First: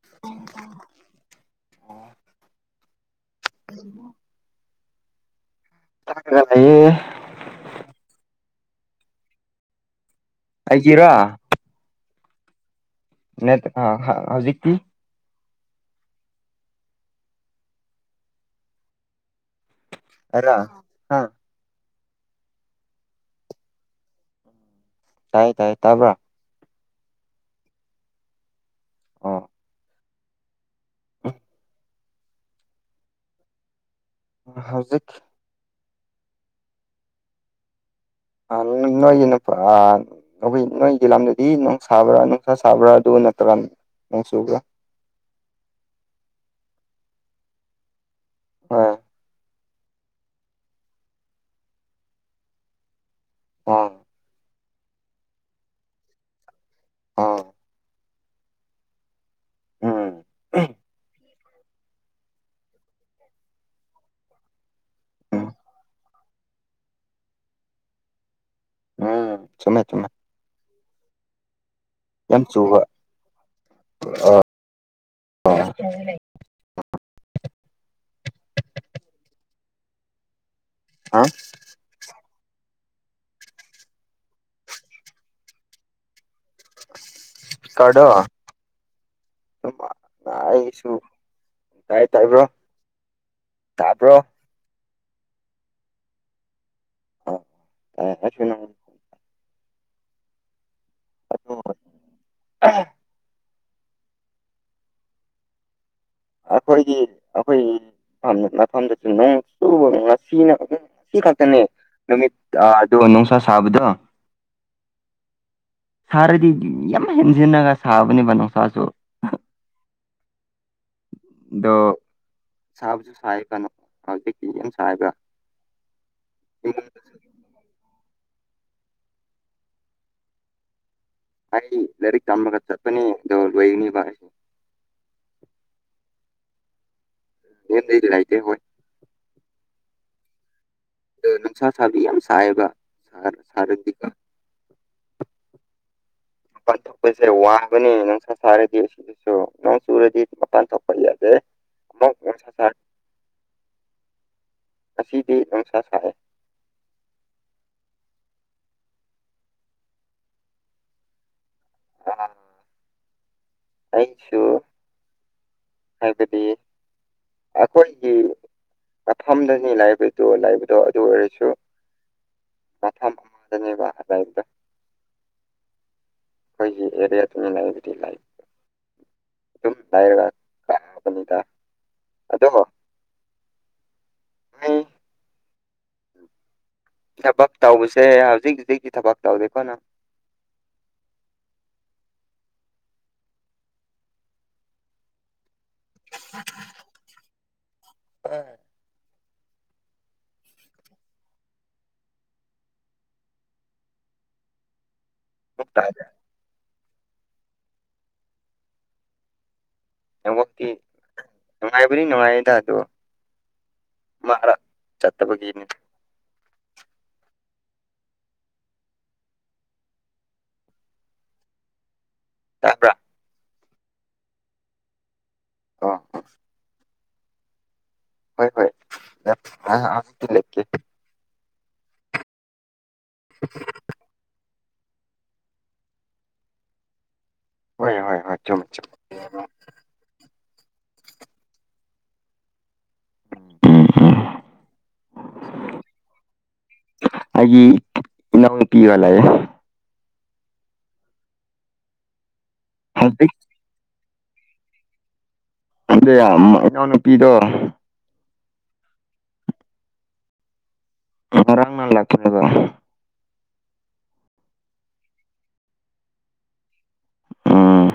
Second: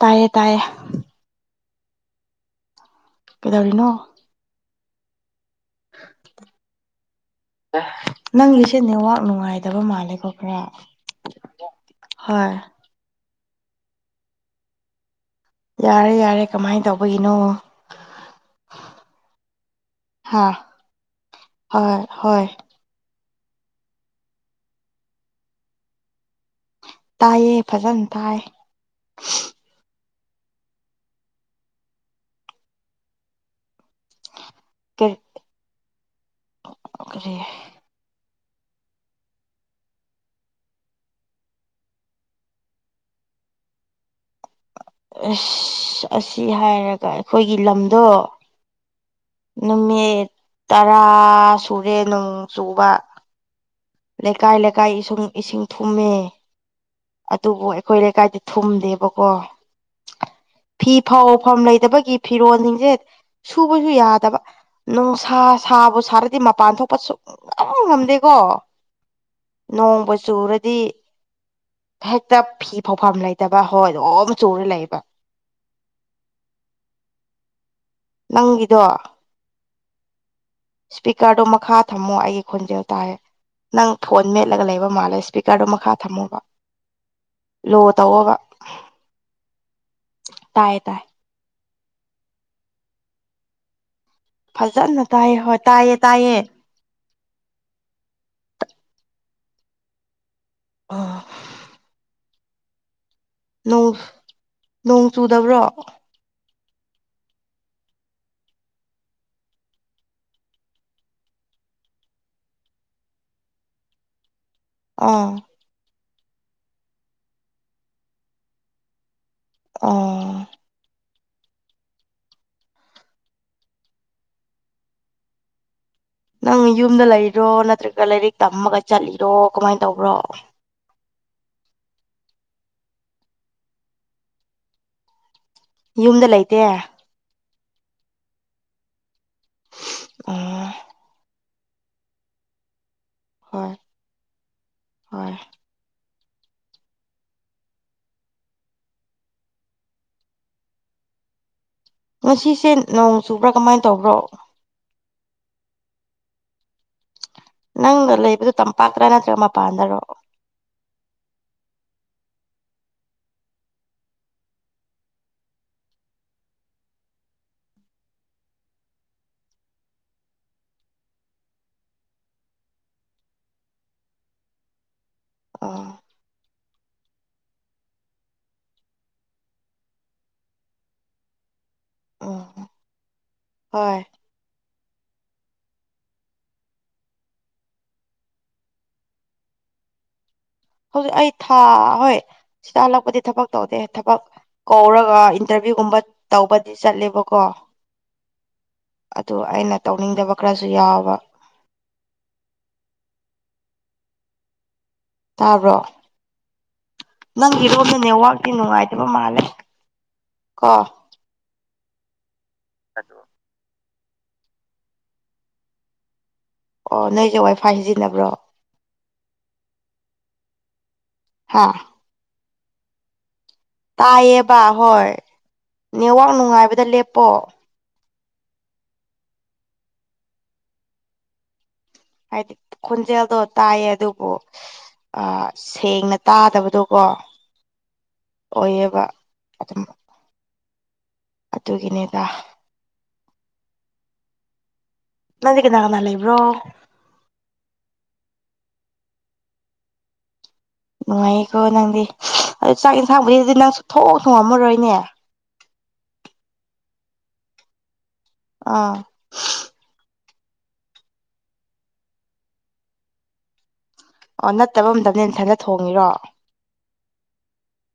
ꯇꯥꯏꯌꯦ ꯇꯥꯏꯌꯦ ꯑꯣ ꯀꯩꯗꯧꯔꯤꯅꯣ [unintelligible] ꯂꯩꯌꯦ ꯅꯪꯒꯤꯁꯦ ꯅꯦꯋꯥꯛ ꯅꯨꯡꯉꯥꯏꯗꯕ ꯃꯥꯜꯂꯦꯀꯣ ꯈꯔꯥ ꯑꯩꯒꯤꯔꯥ ꯍꯣꯏ ꯅꯦꯠ ꯑ ꯍ ꯍꯧꯖꯤꯛꯇꯤ ꯌꯥꯔꯦ ꯌꯥꯔꯦ ꯀꯃꯥꯏꯅ ꯇꯧꯕꯒꯤꯅꯣ ꯍꯥ ꯑꯩꯔꫭ ꯍꯥ ꯍꯣꯏ ꯍꯣꯏ ꯇꯥꯏꯌꯦ ꯇꯥꯏꯌꯦ ꯇꯥꯕ꯭ꯔꯥ ꯇꯥꯏꯌꯦ ꯐꯖꯅ ꯇꯥꯏ ꯑꯣ [inaudible] ꯑ ꯍꯥꯎ [unintelligible] ꯀꯔꯤ [unintelligible] ꯀꯔꯤ [unintelligible] ꯅꫭꯏꯒꯤ ꯅꯨꯄꯥ ꯅꯥꯎꯕꯤꯏ ꯅꯣꯏꯒꯤ ꯂꯝꯗꯨꯗꯤ ꯅꯨꯡ ꯁꯥꯕ꯭ꯔꯥ ꯅꯨꯡꯁꯥ ꯁꯥꯕ꯭ꯔꯥ ꯑꯗꯨ ꯅꯠꯇ꯭ꯔꯒ ꯅꯣꯡ ꯆꯨꯕ꯭ꯔꯥ ꯑꯁ ꯑꯁꯤ ꯍꯥꯏꯔꯒ ꯑꯩꯈꯣꯏꯒꯤ ꯂꯝꯗꯣ ꯑꯥ ꯅꯨꯃꯤꯠ ꯇꯔꯥ ꯁꯨꯔꯦ ꯅꯣꯡ ꯆꯨꯕ ꯑꯥ ꯂꯩꯀꯥꯏ ꯂꯩꯀꯥꯏ ꯏꯁꯨꯡ ꯏꯁꯤꯡ ꯊꯨꯝꯃꯦ ꯑꯥ ꯑꯗꯨꯕꯨ ꯑꯩꯈꯣꯏ ꯂꯩꯀꯥꯏꯗꯤ ꯊꯨꯝꯗꯦꯕ ꯑꯣ ꯎꯝ ꯐꯤ ꯐꯧꯐꯝ ꯂꯩꯇꯕꯒꯤ ꯐꯤꯔꯣꯜꯁꯤꯡꯁꯦ ꯁꯨꯕꯁꯨ ꯌꯥꯗꯕ ꯅꯨꯡꯁꯥ ꯎꯝ ꯁꯥꯕꯨ ꯁꯥꯔꯗꯤ ꯃꯄꯥꯟ ꯊꯣꯛꯄ ꯁꯨꯛꯉꯝ ꯉꯝꯗꯦꯀꯣ ꯎꯝ ꯆꯨꯝꯃꯦ ꯆꯨꯝꯃꯦ ꯅꯣꯡꯕꯨ ꯆꯨꯔꯗꯤ ꯍꯦꯛꯇ ꯌꯥꯝ ꯆꯨꯕ ꯐꯤ ꯐꯧꯐꯝ ꯂꯩꯇꯕ ꯍꯣꯏ ꯑꯗꯨꯝ ꯆꯨꯔ ꯂꯩꯕ [inaudible] ꯅꯪꯒꯤꯗꯣ ꯑ ꯏꯁꯄꯤꯀꯔꯗꯨ ꯃꯈꯥ ꯊꯝꯃꯣ ꯑꯩꯒꯤ ꯈꯣꯟꯖꯦꯜ ꯇꯥꯔꯦ ꯅꯪ ꯐꯣꯟ ꯃꯦꯠꯂꯒ ꯂꯩꯕ ꯃꯥꯜꯂꯦ ꯁꯄꯤꯀꯔꯗꯣ ꯃꯈꯥ ꯊꯝꯃꯣꯕ ꯂꯣ ꯀꯔꯗꯣ ꯇꯧꯋꯣꯕ ꯇꯥꯏꯌꯦ ꯑꯩꯁꯨ ꯇꯥꯏ ꯇꯥꯏ ꯇꯥꯏꯕ꯭ꯔꯣ ꯇꯥꯕ꯭ꯔꯣ ꯐꯖꯅ ꯇꯥꯏꯌꯦ ꯍꯣꯏ ꯇꯥꯏꯌꯦ ꯇꯥꯏꯌꯦ [unintelligible] ꯑ ꯑꯗꯨ ꯑꯣꯏ ꯅꯣꯡꯁ ꯅꯣꯡ ꯆꯨꯗꯕ꯭ꯔꯣ ꯑꯈꯣꯏꯒꯤ ꯑꯈꯣꯏ ꯃꯐꯝꯗꯁꯨ ꯅꯣꯡ ꯆꯨꯕꯅꯦ ꯉꯁꯤꯅ ꯉꯁꯤ ꯈꯛꯇꯅꯦ ꯅꯨꯃꯤꯠ ꯑ ꯑꯗꯨ ꯅꯨꯡꯁꯥ ꯁꯥꯕꯗꯣ ꯑꯥ ꯁꯥꯔꯗꯤ ꯌꯥꯝ ꯍꯦꯟꯖꯤꯟꯅꯒ ꯁꯥꯕꯅꯦꯕ ꯅꯨꯡꯁꯥꯁꯨ ꯑꯣ ꯗꯣ ꯁꯥꯕꯁꯨ ꯁꯥꯏ ꯀꯟꯅꯣ ꯍꯧꯖꯤꯛ ꯇꯤ ꯌꯥꯝ ꯁꯥꯏꯗ ꯅꯪ ꯌꯨꯝꯗ ꯂꯩꯕꯔꯣ ꯅꯠꯇ꯭ꯔꯒ ꯂꯥꯏꯔꯤꯛ ꯇꯝꯃꯒ ꯆꯠꯂꯤꯔꯣ ꯀꯃꯥꯏ ꯇꯧꯕ꯭ꯔꯣ ꯑꯩ ꯍꯤ ꯂꯥꯏꯔꯤꯛ ꯇꯝꯃꯒ ꯆꯠꯄꯅꯦ ꯑꯗꯣ ꯂꯩꯅꯤꯕ ꯌꯨꯝꯗ ꯂꯩꯇꯦ ꯌꯦꯟꯇꯩ ꯂꯥꯏꯗꯦ ꯍꯣꯏ ꯑꯣ ꯑꯗꯨ ꯅꯨꯡꯁꯥ ꯁꯥꯕꯗꯤ ꯌꯥꯝ ꯁꯥꯏꯕ ꯁꯥ ꯍꯣꯏ ꯁꯥꯔꯗꯤꯀ ꯍꯣꯏ ꯄꯥꯊꯨꯞꯁꯦ ꯋꯥꯕꯅꯤ ꯅꯪꯁ ꯁꯔꯗꯤ ꯁꯨ ꯅꯣꯡ ꯆꯨꯔꯗꯤ ꯃꯄꯥꯟ ꯊꯣꯛꯄ ꯌꯥꯗꯦ ꯑꯃꯨꯛ ꯅꯨꯡꯁꯥ ꯁꯥ ꯉꯁꯤꯁꯦ ꯅꯣꯡ ꯆꯨꯕ꯭ꯔꯥ ꯀꯃꯥꯏ ꯇꯧꯕ꯭ꯔꯣ ꯑꯁꯤꯗꯤ ꯅꯨꯡꯁꯥ ꯁꯥꯔꯦ ꯅꯪꯅ ꯂꯩꯕꯗꯣ ꯇꯝꯄꯥꯛꯇꯔ ꯅꯠꯇ꯭ꯔꯒ ꯃꯄꯥꯟꯗꯔꯣ ꯑꯩ ꯁꯨ ꯍꯥꯏꯕꯗꯤ ꯑꯈꯣꯏꯒꯤ ꯃꯐꯝꯗꯅꯤ ꯂꯥꯏꯕꯗꯣ ꯂꯥꯏꯕꯗꯣ ꯑꯗꯨ ꯑꯣꯏꯔꯁꯨ ꯃꯊꯛ ꯗꯅꯦꯕ ꯂꯩꯗꯣ ꯑꯥ ꯑꯩꯈꯣꯏꯒꯤ ꯑꯦꯔꯤꯌꯥ ꯇꯨꯃꯤꯟꯅꯗꯨꯗꯤ ꯂꯩ ꯑꯗꯨꯝ ꯂꯩꯔꯒ ꯑꯗꯨꯗ ꯎꯝ ꯍꯣꯏ ꯎꯝ ꯊꯕꯛ ꯇꯧꯕꯁꯦ ꯍꯧꯖꯤꯛ ꯍꯧꯖꯤꯛꯇꯤ ꯊꯕꯛ ꯇꯧꯗꯦꯀꯣꯅ ꯍꯧꯖꯤꯛ ꯑꯩ ꯊꯥ ꯍꯣꯏ ꯁꯤꯗ ꯍꯜꯂꯛꯄꯗꯤ ꯊꯕꯛ ꯇꯧꯗꯦ ꯊꯕꯛ ꯀꯧꯔꯒ ꯏꯟꯇꯔꯚꯤꯌꯨꯒꯨꯝꯕ ꯇꯧꯕꯗꯤ ꯆꯠꯂꯦꯕꯀꯣ ꯑꯗꯨ ꯑꯩꯅ ꯇꯧꯅꯤꯡꯗꯕ ꯈꯔꯁꯨ ꯌꯥꯎꯕ ꯑꯃꯨꯛ ꯇꯥꯕ꯭ꯔꯣ ꯇꯥꯗꯦ ꯅꯪꯒꯤꯔꯣꯝꯗ ꯅꯦꯠꯋꯥꯛꯇꯤ ꯅꯨꯡꯉꯥꯏꯇꯕ ꯃꯥꯜꯂꯦ ꯅꯦꯋꯛꯇꯤ ꯀꯣ ꯅꯨꯡꯉꯥꯏꯕꯅꯤ ꯅꯨꯡꯉꯥꯏꯌꯦꯗ ꯑꯗꯣ ꯑꯗꯣ ꯃꯥꯔ ꯆꯠꯇꯕꯒꯤꯅꯤ ꯑꯣ ꯅꯣꯏꯁꯦ ꯋꯥꯏꯐꯥꯏ ꯁꯤꯖꯤꯟꯅꯕ꯭ꯔꯣ ꯍꯥꯥ ꯇꯕ꯭ꯔꯥ ꯇꯥꯏꯌꯦꯕ ꯍꯣꯏ ꯑꯣ ꯅꯦꯋꯥꯛ ꯅꯨꯡꯉꯥꯏꯕꯗ ꯂꯦꯞꯄꯣ ꯍꯣꯏ ꯍꯣꯏ [unintelligible] ꯂꯦꯞꯀꯦ ꯍꯥꯏꯗꯤ ꯈꯣꯟꯖꯦꯜꯗꯣ ꯇꯥꯏꯌꯦ ꯑꯗꯨꯕꯨ ꯑꯥ ꯁꯦꯡꯅ ꯇꯥꯗꯕꯗꯣꯀꯣ ꯍꯣꯏ ꯍꯣꯏ ꯍꯣꯏ ꯆꯨꯝꯃꯦ ꯆꯨꯝꯃꯦ ꯑꯣꯏꯌꯦꯕ ꯑꯗꯨꯝ ꯑꯗꯨꯒꯤꯅꯦꯗ ꯎꯝ ꯎꯝ ꯅꯪꯗꯤ ꯀꯅꯥ ꯀꯅꯥ ꯂꯩꯕ꯭ꯔꯣ ꯑꯩꯒꯤ ꯏꯅꯥꯎ ꯅꯨꯄꯤꯒ ꯂꯩꯑꯦ ꯅꯨꯡꯉꯥꯏꯌꯦꯀꯣ ꯅꯪꯗꯤ ꯑꯗꯨ ꯆꯥꯛ ꯌꯦꯟꯁꯥꯡꯕꯨꯗꯤ ꯅꯪ ꯁꯨ ꯊꯣꯡ ꯊꯣꯡꯉꯝꯃꯔꯣꯏꯅꯦ [unintelligible] ꯏꯅꯥꯎ ꯅꯨꯨꯄꯤꯗꯣ ꯑꯥ ꯉꯔꯥꯡꯅ ꯂꯥꯛꯄꯅꯦꯕ ꯑꯣ ꯅꯠꯇꯕ ꯑꯇꯝꯗꯤ ꯅꯊꯟꯗ ꯊꯣꯡꯉꯤꯔꯣ ꯎꯝ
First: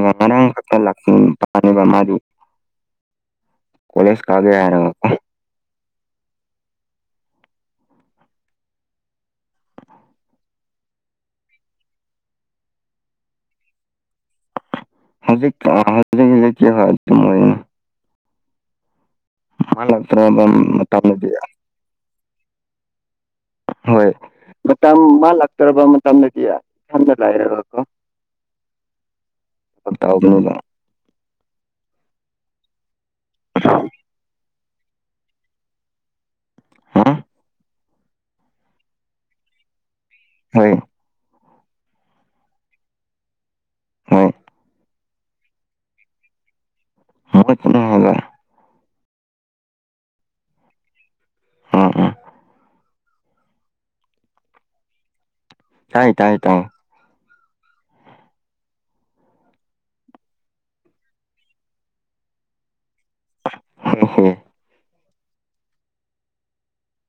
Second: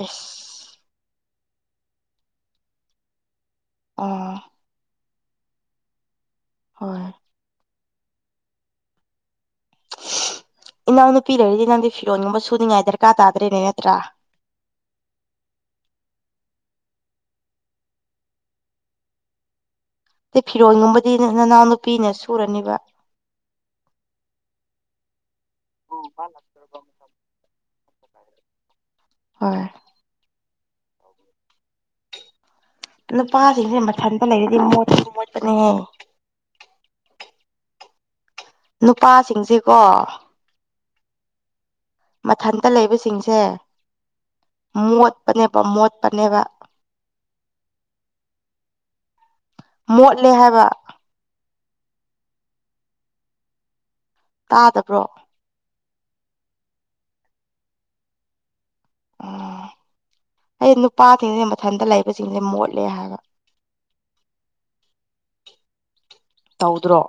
ꯑꯦꯁ [unintelligible] ꯃꯥꯗꯤ ꯀꯣꯂꯦꯁ ꯑꯥ ꯀꯥꯒꯦ ꯍꯥꯏꯔ ꯍꯣꯏ ꯏꯅꯥꯎ ꯅꯨꯄꯤ ꯂꯩꯔꯗꯤ ꯅꯪꯗꯤ ꯐꯤꯔꯣꯟꯒꯨꯝꯕ ꯁꯨꯅꯤꯡꯉꯥꯏ ꯗꯔꯀꯥꯔ ꯇꯥꯗ꯭ꯔꯦꯅꯦ ꯅꯠꯇ꯭ꯔꯥ ꯍꯧꯖꯤꯛ [unintelligible] ꯑꯗꯨꯝ ꯑꯣꯢꯌꯦ ꯍꯂꯣ [unintelligible] ꯐꯤꯔꯣꯟꯒꯨꯝꯕꯗꯤ ꯅꯅꯥꯎ ꯅꯨꯄꯤꯅ ꯁꯨꯔꯅꯤꯕ ꯍꯣꯏ ꯃꯇꯝ ꯃꯥ ꯂꯥꯛꯇ꯭ꯔꯕ ꯃꯇꯝꯗꯗꯤ ꯏꯁꯝꯗ ꯂꯩꯔꯔꯣꯢꯀꯣ ꯍꯣꯏ ꯄꯛꯇꯥꯎꯅꯤꯅꯦ [unintelligible] ꯅꯨꯄꯥꯁꯤꯡꯁꯦ ꯃꯊꯟꯇ ꯂꯩꯔꯗꯤ ꯃꯣꯠꯁꯨ ꯃꯣꯠꯄꯅꯦꯍꯦ ꯍꯝ ꯅꯨꯄꯥꯁꯤꯡꯁꯤꯀꯣ ꯍꯣꯏ ꯃꯊꯟꯇ ꯂꯩꯕꯁꯤꯡꯁꯦ ꯍꯣꯏ ꯃꯣꯠꯄꯅꯦꯕ ꯃꯣꯠꯄꯅꯦꯕ [inaudible] ꯃꯣꯠꯂꯦ ꯍꯥꯏꯕ ꯎꯝ ꯎꯝ ꯇꯥꯗꯕ꯭ꯔꯣ ꯇꯥꯏ ꯇꯥꯏ ꯇꯥꯏ ꯎꯝ ꯑꯩ ꯅꯨꯄꯥꯁꯤꯡꯁꯦ ꯃꯊꯟꯇ ꯂꯩꯕꯁꯤꯡꯁꯦ ꯃꯣꯠꯂꯦ ꯍꯥꯏꯕ ꯍꯦ ꯍꯦ [inaudible] ꯇꯧꯗ꯭ꯔꯣ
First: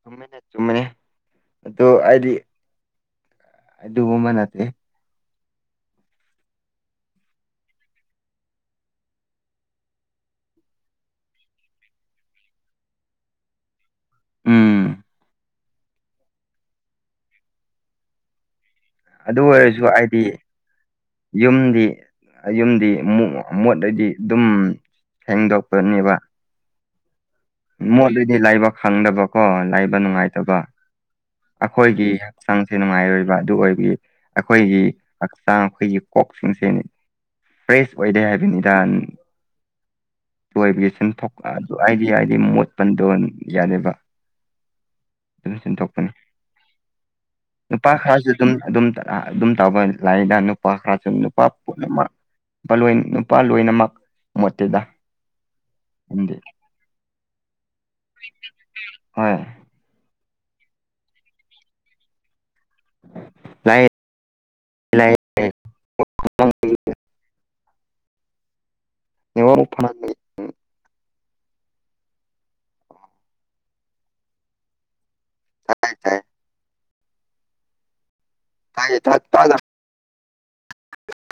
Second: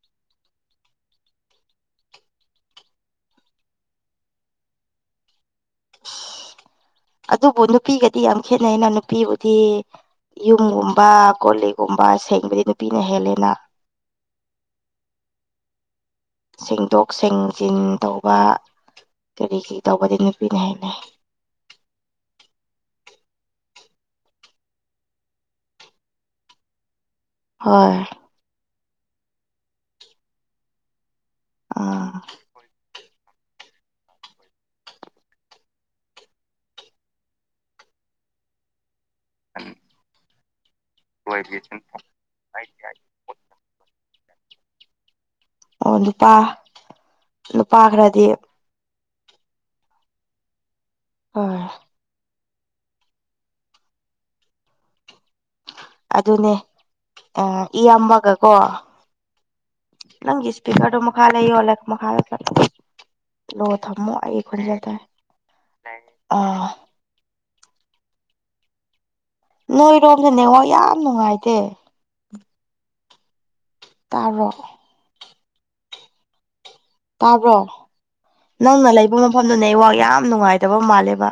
ꯆꯨꯝꯃꯤꯅꯦ ꯆꯨꯝꯃꯤꯅꯦ ꯑꯗꯨ ꯑꯩꯗꯤ ꯑꯗꯨꯒꯨꯝꯕ ꯅꯠꯇꯦ [inaudible] ꯑꯗꯨꯕꯨ ꯅꯨꯄꯤꯒꯗꯤ ꯌꯥꯝ ꯈꯦꯠꯅꯩꯩꯅ ꯅꯨꯄꯤꯕꯨꯗꯤ ꯌꯨꯝꯒꯨꯝꯕ ꯀꯣꯂꯤꯒꯨꯝꯕ ꯁꯦꯡꯕꯗꯤ ꯅꯨꯄꯤꯅ ꯍꯦꯜꯂꯦꯅ ꯎꯝ ꯁꯦꯡꯗꯣꯛ ꯁꯦꯡꯖꯤꯟ ꯇꯧꯕ ꯑꯗꯨ ꯀꯔꯤ ꯀꯔꯤ ꯑꯣꯏꯔꯁꯨ ꯇꯧꯕꯗꯤ ꯍꯥꯏꯗꯤ ꯅꯨꯄꯤꯅ ꯍꯦꯜꯂꯦ ꯌꯨꯝꯗꯤ ꯌꯨꯝꯗꯤ ꯃꯣꯠꯂꯗꯤ ꯑꯗꯨꯝ ꯍꯦꯡꯗꯣꯛꯄꯅꯦꯕ ꯍꯣꯏ ꯃꯣꯠ ꯑꯗꯨꯗꯤ ꯂꯥꯏꯕ ꯈꯪꯗꯕꯀꯣ ꯂꯥꯏꯕ ꯅꯨꯡꯉꯥꯏꯇꯕ ꯑꯩꯈꯣꯏꯒꯤ ꯑꯥ ꯍꯛꯆꯥꯡꯁꯦ ꯅꯨꯡꯉꯥꯏꯔꯣꯏꯕ ꯑꯗꯨ ꯑꯣꯏꯕ ꯑꯩꯈꯣꯏꯒꯤ ꯍꯛꯆꯥꯡ ꯑꯩꯈꯣꯏꯒꯤ ꯀꯣꯛꯁꯤꯡꯁꯤꯦꯅꯤ ꯐ꯭ꯔꯦꯁ ꯑꯣꯏꯗꯦ ꯍꯥꯏꯕꯅꯤꯗ ꯂꯣꯏꯕꯒꯤ ꯁꯟꯊꯣꯛ ꯍꯥꯏꯗꯤ ꯍꯥꯏꯗꯤ ꯃꯣꯠꯄꯟꯗ ꯌꯥꯗꯦꯕ [unintelligible] ꯑꯣ ꯅꯨꯨꯄꯥ ꯅꯨꯨꯄꯥ ꯅꯨꯄꯥ ꯈꯔꯗꯤ ꯈꯔꯁꯨ ꯑꯗꯨꯝ ꯑꯗꯨꯝ ꯑꯗꯨꯝ ꯇꯧꯕ ꯂꯥꯏꯔꯤꯗ ꯅꯨꯄꯥ ꯈꯔꯁꯨꯨꯝ ꯅꯨꯄꯥ ꯍꯣꯏ ꯄꯨꯝꯅꯃꯛ ꯅꯨꯄꯥꯣꯏ ꯅꯨꯄꯥ ꯂꯣꯏꯅꯃꯛ ꯃꯣꯠꯇꯨꯗ ꯑꯗꯨꯅꯦ ꯑ ꯏꯌꯥꯝꯕꯒꯀꯣ ꯍꯣꯏ ꯅꯪ ꯏꯁꯄꯤꯀꯔꯗꯣ ꯃꯥꯈꯥꯂꯩꯑꯣ ꯃꯥꯂꯦ ꯂꯣ ꯂꯥꯏ ꯊꯝꯃꯣ ꯑꯩ ꯈꯨꯟꯖꯗ ꯅꯦꯠꯋꯥꯛ ꯑꯝ ꯑꯃꯨꯛ ꯐꯃꯟꯕꯒꯤ ꯅꯣꯏꯔꯣꯝꯗꯣ ꯅꯦꯋꯥꯛ ꯌꯥꯝ ꯅꯨꯡꯉꯥꯏꯇꯦ ꯇꯔꯣ ꯇꯥꯏ ꯇꯥꯏ ꯇꯥꯕ꯭ꯔꯣ ꯅꯪꯅ ꯇꯥꯏꯌꯦ ꯇꯥ ꯂꯩꯕ ꯇꯥꯗꯕ꯭ꯔꯥ ꯃꯐꯝꯗꯨꯅꯦ ꯑꯩ ꯋꯥꯥꯛ ꯌꯥꯝ ꯅꯨꯡꯉꯥꯏꯇꯕ ꯃꯥꯜꯂꯦꯕ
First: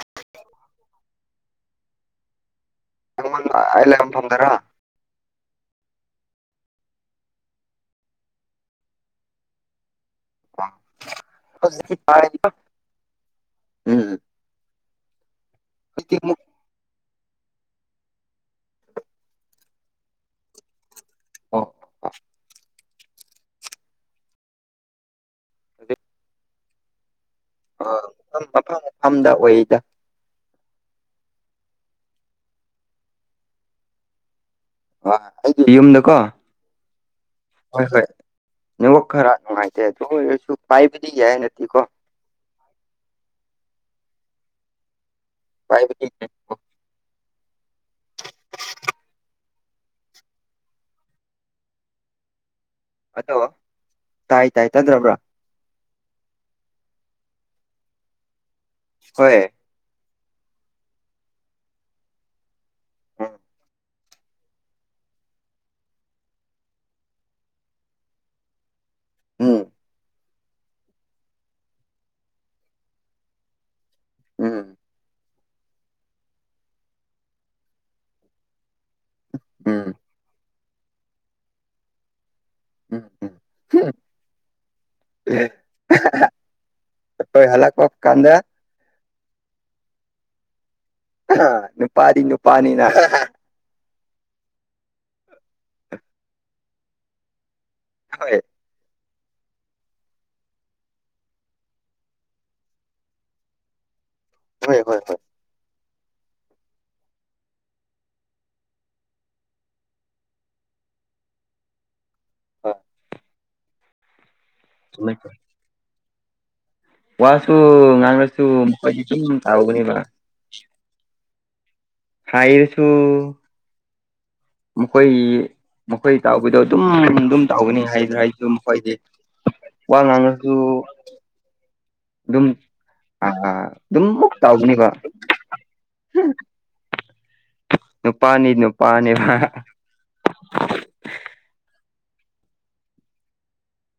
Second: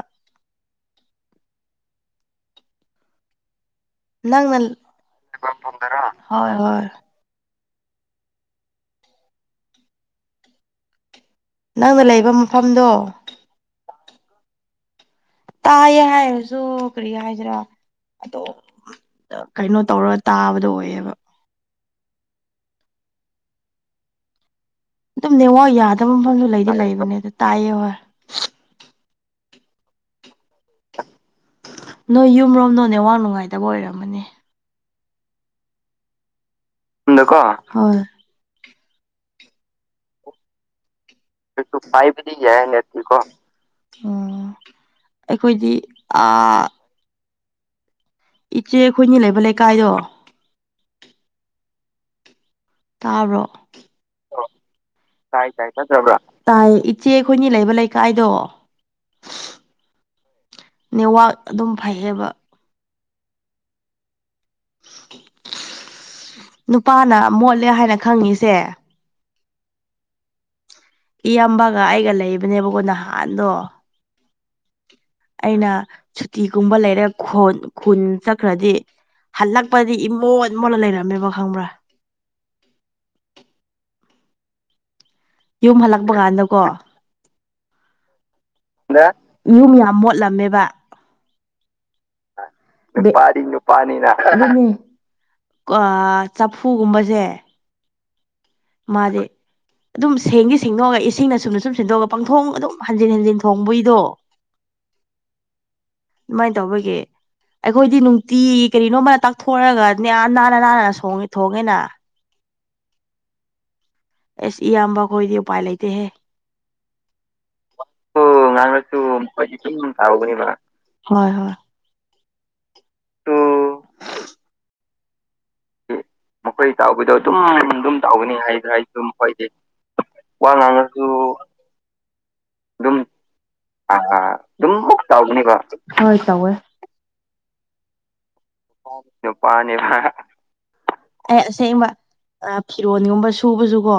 ꯀꯩ ꯑꯕ ꯅꯪ ꯍꯣꯏ ꯍꯣꯏ ꯅꯪꯅ ꯂꯩꯕ ꯃꯐꯝꯗꯣ ꯎꯝ ꯇꯌꯦ ꯍꯧꯖꯤꯛꯇꯤ ꯑꯃꯨꯛ ꯍꯥꯏꯁꯨꯣ ꯀꯔꯤ ꯍꯥꯏꯁꯤꯔꯥ ꯑꯇꯣꯞ ꯀꯩꯅꯣ ꯇꯧꯔ ꯇꯥꯕꯗꯣ ꯑꯣꯏꯌꯦꯕ ꯑꯣ ꯑꯗꯨꯝ ꯅꯤꯋꯥ ꯌꯥꯗꯕ ꯃꯐꯝꯁꯨ ꯂꯩꯗꯤ ꯂꯩꯕꯅꯦ ꯑꯗꯨ ꯇꯥꯏꯌꯦ ꯑ ꯍꯣꯏ ꯃ ꯃꯐꯝ ꯃꯐꯝꯗ ꯑꯣꯏꯔꯤꯗ ꯅꯣꯏ ꯌꯨꯝꯔꯣꯝꯗꯣ ꯅꯦꯋꯥꯛ ꯅꯨꯡꯉꯥꯏꯇꯕ ꯑꯣꯏꯔꯝꯃꯅꯤ ꯋꯥ ꯑꯩꯗꯤ ꯌꯨꯝꯗꯀꯣ ꯍꯅꯀꯣ ꯍꯣꯏ ꯋꯥ ꯈꯔ ꯅꯨꯡꯉꯥꯏꯇꯦ ꯇꯁꯨ ꯄꯥꯏꯕꯗꯤ ꯌꯥꯏꯍꯅꯠ ꯁꯥꯏꯕꯤꯗꯤ ꯌꯥꯌ‌ꯦ ꯅ‌ꯦ ꯑꯣ ꯑꯩꯈꯣꯏꯗꯤ ꯄꯥꯏꯕꯗꯤ ꯌꯥꯏꯀꯣ ꯑꯑ ꯏꯆꯦ ꯑꯈꯣꯏꯅꯤ ꯂꯩꯕ ꯂꯩꯀꯥꯏꯗꯣ ꯇꯥꯕ꯭ꯔꯣ ꯑꯇꯧꯋꯥ ꯑꯣ ꯇꯥꯏ ꯇꯥꯏ ꯇꯟꯗ꯭ꯔꯕ꯭ꯔꯥ ꯇꯥꯏ ꯇꯥꯏ ꯆꯠꯇꯔꯥꯕ ꯇꯥꯏ ꯏꯆꯦ ꯑꯩꯈꯣꯏꯅꯤ ꯂꯩꯕ ꯂꯩꯀꯥꯏꯗꯣ ꯍꯣꯏꯑꯦ ꯅꯦꯋꯥꯛ ꯑꯗꯨꯝ ꯐꯩꯌꯦꯕ ꯎꯝ ꯅꯨꯄꯥꯅ ꯃꯣꯠꯂꯦ ꯍꯥꯏꯅ ꯈꯪꯉꯤꯁꯦ ꯎꯝ ꯏꯌꯥꯝꯕꯒ ꯑꯩꯒ ꯂꯩꯕꯅꯦꯕꯒꯣ ꯅꯍꯥꯟꯗꯣ ꯎꯝ ꯑꯩꯅ ꯁꯨꯇꯤꯒꯨꯝꯕ ꯂꯩꯔ ꯈꯣꯟ ꯈꯨꯟ ꯆꯠꯈ꯭ꯔꯗꯤ ꯎꯝ ꯍꯜꯂꯛꯄꯗꯤ ꯏꯃꯣꯠ ꯃꯣꯠꯂ ꯂꯩꯔꯝꯃꯦꯕ ꯈꯪꯕ꯭ꯔꯥ ꯎꯝ ꯎꯝ ꯍꯝ ꯌꯨꯝ ꯍꯜꯂꯛꯄ ꯀꯥꯟꯗꯀꯣ ꯑꯈꯣꯏ ꯍꯂꯛ ꯄ ꯀꯥꯟꯗ ꯌꯨꯝ ꯌꯥꯝ ꯃꯣꯠꯂꯝꯃꯦꯕꯥ [unintelligible] ꯅꯨꯄꯥꯅꯤꯅ [inaudible] ꯄꯅꯤꯅ ꯑ ꯆꯐꯨꯒꯨꯕꯁꯦ ꯍ [inaudible] ꯃꯥꯗꯤ ꯑꯗꯨꯝ ꯁꯦꯡꯉꯤ ꯁꯦꯡꯗꯣꯛꯑꯒ ꯏꯁꯤꯡꯅ ꯁꯨꯝꯅ ꯁꯨꯝ ꯁꯤꯟꯗꯣꯛꯑꯒ ꯄꯪꯊꯣꯡ ꯑꯗꯨꯝ ꯍꯟꯖꯤꯟ ꯍꯟꯖꯤꯟ ꯊꯣꯡꯕꯩꯏꯗꯣ ꯍ‌ꯣꯏ ꯍꯣꯏ ꯍꯣꯏ ꯑꯃꯥꯏꯅ ꯇꯧꯕꯒꯤ ꯑꯩꯈꯣꯏꯗꯤ ꯅꯨꯡꯇꯤꯏ ꯀꯔꯤꯅꯣꯃ ꯇꯥꯛꯊꯣꯛꯔꯒ ꯅꯦꯑ ꯅꯥꯟꯅ ꯅꯥꯟꯅ ꯁꯣꯡꯉꯦ ꯊꯣꯡꯉꯦꯅ [unintelligible] ꯑꯁ ꯏꯌꯥꯝꯕ ꯆꯨꯝꯃꯦ ꯈꯣꯏꯗꯤ ꯎꯄꯥꯏ ꯂꯩꯇꯦꯍꯦ ꯋꯥꯁꯨ [unintelligible] ꯉꯥꯡꯂꯁꯨ ꯉꯥꯡꯅꯁꯨ ꯃꯈꯣꯏꯗꯤ ꯑꯗꯨꯝ ꯇꯥꯎꯒꯅꯦꯕ ꯇꯥꯎꯒꯅꯦꯕ ꯍꯣꯏ ꯍꯣꯏ ꯍꯥꯏꯔꯁꯨ ꯃꯈꯣꯏ [inaudible] ꯃꯈꯣꯏ ꯇꯥꯎꯕꯗꯣ ꯃꯈꯣꯏ ꯑꯗꯨꯝ ꯇꯥꯎꯕꯗꯣ ꯑꯗꯨꯝ ꯇꯥꯎꯒꯅꯤ ꯑꯗꯨꯝ ꯍꯥꯏꯗꯔꯥ ꯇꯥꯎꯒꯅꯤ ꯍꯥꯏꯁꯨꯝ ꯍꯣꯏꯗꯤ ꯋꯥ ꯉꯥꯡꯉꯁꯨ ꯀꯅꯥꯅꯁꯨ ꯑꯗꯨꯝ ꯑꯗꯨꯝꯃꯨꯛ ꯑꯗꯨꯝ ꯇꯥꯎꯒꯅꯦꯕ ꯇꯥꯎꯒꯅꯦꯕ ꯍ‌ꯣꯏ ꯇꯧꯋ‌ꯦ ꯅꯨꯄꯥꯅꯤ ꯅꯨꯞ ꯅꯨꯄꯥꯅ‌ꯦ ꯕ ꯑꯦ ꯑꯁꯦꯡꯕ ꯐꯤꯔꯣꯟꯒꯨꯝꯕ ꯁꯨꯕꯁꯨꯀꯣ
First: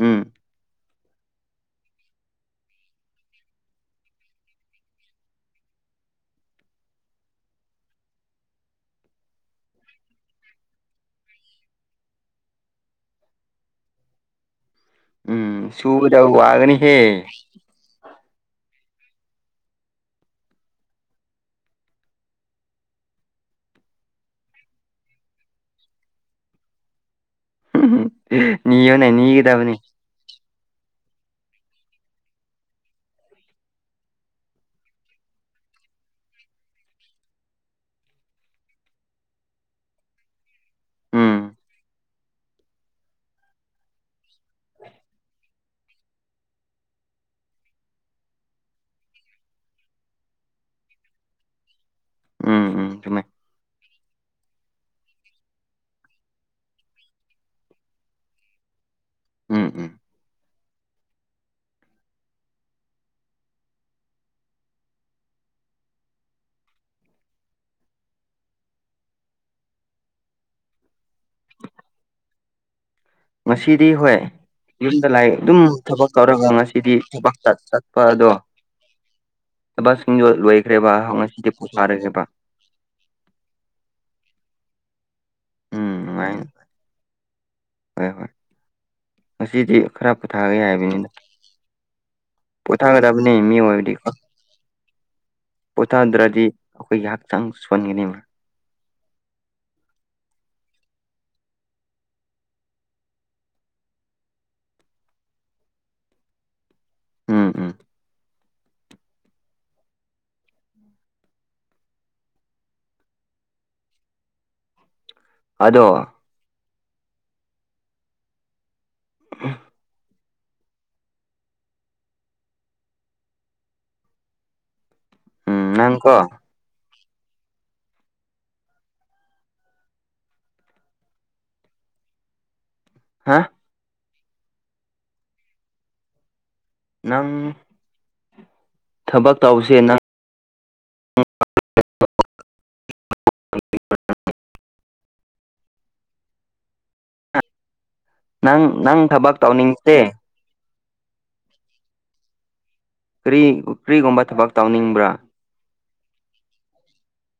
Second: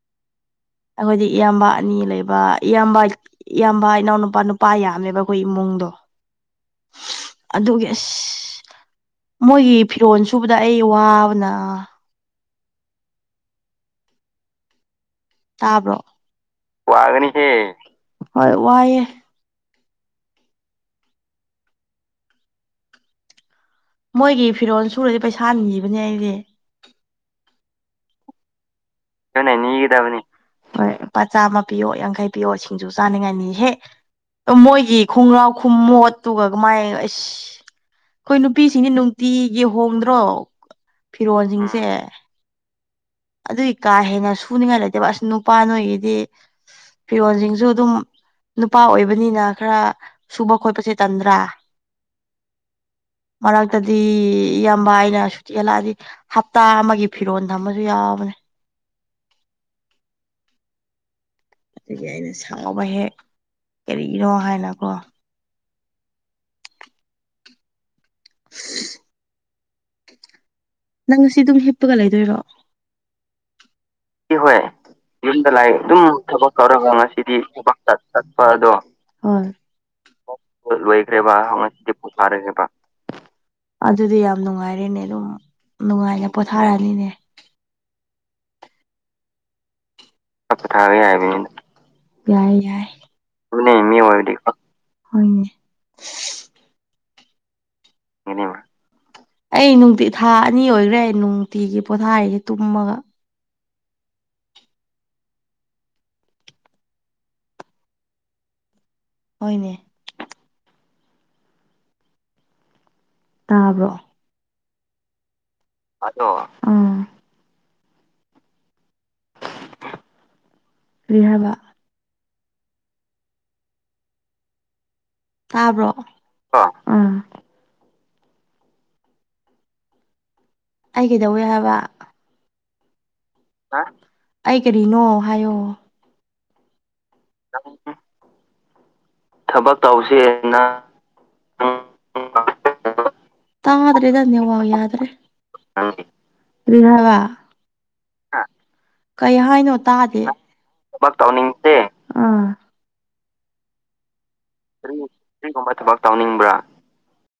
ꯎꯝ ꯑꯩꯈꯣꯏꯗꯤ ꯏꯌꯥꯝꯕ ꯑꯅꯤ ꯂꯩꯕ ꯏꯌꯥꯝꯕ ꯏꯌꯥꯝꯕ ꯏꯅꯥꯎ ꯅꯨꯄꯥ ꯅꯨꯄꯥ ꯌꯥꯝꯃꯦꯕ ꯑꯩꯈꯣꯏ ꯏꯃꯨꯡꯗꯣ ꯑꯗꯨꯒꯤ ꯑꯁ ꯃꯣꯏꯒꯤ ꯐꯤꯔꯣꯟ ꯁꯨꯕꯗ ꯑꯩ ꯋꯥꯕꯅ ꯎꯝ ꯇꯥꯕ꯭ꯔꯣ ꯁꯨꯒꯗꯕ ꯋꯥꯒꯅꯤꯍꯦ ꯍꯣꯏ ꯋꯥꯏꯌ‌ꯦ ꯃꯣꯏꯒꯤ ꯐꯤꯔꯣꯜ ꯁꯨꯔꯗꯤ ꯄꯩꯁꯥ ꯅꯤꯕꯅꯦ ꯑꯩꯗꯤ ꯎꯝ ꯍꯝ [inaudible] ꯃꯤꯑ‌ꯣꯟꯅꯩꯅꯤ ꯈꯪꯗ‌ꯦ ꯅꯤꯒꯗꯝꯅꯤ ꯍꯣꯏ ꯂꯨꯄꯥ ꯆꯥꯝꯃ ꯄꯤꯌꯣ ꯌꯥꯡꯈꯩ ꯄꯤꯌꯣ ꯁꯤꯡꯖꯨ ꯆꯥꯅꯤꯡꯉꯥꯏꯅꯤ ꯍꯦ ꯃꯣꯏꯒꯤ ꯈꯨꯡꯒ꯭ꯔꯥꯎ ꯈꯨꯃꯣꯠꯇꯨꯒ ꯀꯃꯥꯏꯅ ꯑꯁ ꯑꯩꯈꯣꯏ ꯅꯨꯄꯤꯁꯤꯡꯗꯤ ꯅꯨꯡꯇꯤꯒꯤ ꯍꯣꯡꯗ꯭ꯔꯣ ꯎꯝ ꯐꯤꯔꯣꯜꯁꯤꯡꯁꯦ ꯑꯗꯨꯏ ꯀꯥ ꯍꯦꯟꯅ ꯁꯨꯅꯤꯡꯉꯥꯏ ꯂꯩꯇꯦꯕ ꯑꯁ ꯅꯨꯄꯥ ꯅꯣꯏꯒꯤꯗꯤ ꯐꯤꯔꯣꯟꯖꯤꯡꯁꯨ ꯑꯗꯨꯝ ꯅꯨꯄꯥ ꯑꯣꯏꯕꯅꯤꯅ ꯈꯔ ꯁꯨꯕ ꯈꯣꯠꯄꯁꯤ ꯇꯟꯗ꯭ꯔꯥ ꯎꯝ ꯎꯝ ꯆꯨꯝꯃꯦ ꯃꯔꯛꯇꯗꯤ ꯏꯌꯥꯝꯕ ꯍꯥꯏꯅ ꯁꯨꯠ ꯌꯦꯠꯂꯑꯗꯤ ꯍꯞꯇꯥ ꯑꯃꯒꯤ ꯐꯤꯔꯣꯟ ꯊꯝꯃ ꯌꯥꯕꯅꯦ ꯎꯝ ꯎꯝ ꯑꯗꯒꯤ ꯑꯩꯅ ꯁꯥꯎꯕ ꯍꯦꯛ ꯀꯔꯤꯒꯤꯅꯣ ꯍꯥꯏꯅꯀꯣ [unintelligible] ꯅꯪ ꯉꯁꯤ ꯗꯨꯝ ꯍꯤꯞꯄꯒ ꯂꯩꯗꯣꯏꯔꯣ ꯉꯁꯤꯗꯤ ꯍꯣꯏ ꯌꯨꯝꯗ ꯂꯥꯏ ꯑꯗꯨꯝ ꯊꯕꯛ ꯇꯧꯔꯒ ꯉꯁꯤꯗꯤ ꯊꯕꯛ ꯆꯠꯄ ꯑꯗꯣ ꯊꯕꯛꯁꯤꯡꯗꯣ ꯂꯣꯏꯈ꯭ꯔꯦꯕ ꯉꯁꯤꯗꯤ ꯄꯣꯊꯥꯔꯈ꯭ꯔꯦꯕ ꯂꯣꯏꯈ꯭ꯔꯦꯕꯁꯤꯗꯤꯊꯔꯈ꯭ꯔꯦꯕ [inaudible] ꯑꯗꯨꯗꯤ ꯌꯥꯝ ꯅꯨꯡꯉꯥꯏꯔꯦꯅꯦ ꯑꯗꯨꯝ ꯎꯝ ꯅꯨꯡꯉꯥꯏꯅ ꯅꯨꯡꯉꯥꯏꯅꯤ ꯄꯣꯊꯥꯔꯅꯤꯅꯦ ꯍꯣꯏ ꯍꯣꯏ ꯉꯁꯤꯗꯤ ꯈꯔ ꯄꯊꯥꯔꯦ ꯄꯣꯊꯥꯕ ꯍꯥꯏꯕꯅꯤꯅ ꯌꯥꯏꯕꯅꯤꯅ ꯌꯥꯏ ꯌꯥꯏ ꯄꯣꯊꯥꯒꯗꯕꯅꯤ ꯃꯤ ꯑꯣꯏꯕꯗꯤꯀꯣ [unintelligible] ꯄꯣꯊꯥꯗ꯭ꯔꯗꯤ ꯑꯩꯈꯣꯏꯒꯤꯍꯥꯛꯆꯥꯡ ꯁꯣꯟꯒꯅꯤꯕ [inaudible] ꯑꯩ ꯅꯨꯡꯇꯤ ꯊꯥ ꯑꯅꯤ ꯑꯣꯏꯗ‌꯭ꯔꯦ ꯑꯩ ꯅꯨꯡꯇꯤꯒꯤ ꯄꯣꯊꯥꯔꯤꯅ‌ꯦ ꯇꯨꯝꯃꯒ ꯎꯝ ꯎꯝ ꯍꯣꯏꯅꯦ ꯇꯥꯕ꯭ꯔꯣ ꯑꯗꯣ ꯅꯣ ꯑꯝ ꯑꯝ ꯂꯤꯔ ꯍꯥꯏꯕ [inaudible] ꯎꯝ ꯇꯥꯕ꯭ꯔꯣ ꯅꯪ ꯀꯣ ꯑ ꯎꯝ ꯑꯩ ꯀꯩꯗꯧꯋ‌ꯦ ꯍꯥꯏꯕ ꯍꯥ ꯍꯥ ꯑꯩ ꯀꯔꯤꯅꯣ ꯍꯥꯏꯌꯣ ꯅꯪ ꯊꯕꯛ ꯇꯧꯁꯦ ꯅꯪ ꯇꯧꯁꯦꯅ [unintelligible] [unintelligible] ꯇꯥꯗ꯭ꯔꯦꯗ ꯅꯦꯋꯥꯛ ꯌꯥꯗ꯭ꯔꯦ ꯀ꯭ꯔꯔꯤ ꯍꯥꯏꯕ ꯍꯥ ꯅꯪ ꯅꯪ ꯊꯕꯛ ꯀꯩ ꯍꯥꯏꯅꯣ ꯇꯧꯅꯤꯡꯁꯦ ꯇꯥꯗꯦ ꯊꯕꯛ ꯇꯧꯅꯤꯡꯗꯦ ꯎꯝ ꯀꯔꯤ ꯀꯔꯤꯒꯨꯝꯕ ꯊꯕꯛ ꯇꯧꯅꯤꯡꯕ꯭ꯔꯥ ꯁꯤꯒꯨꯝꯕ ꯊꯕꯛ ꯇꯧꯅꯤꯡꯕ꯭ꯔꯥ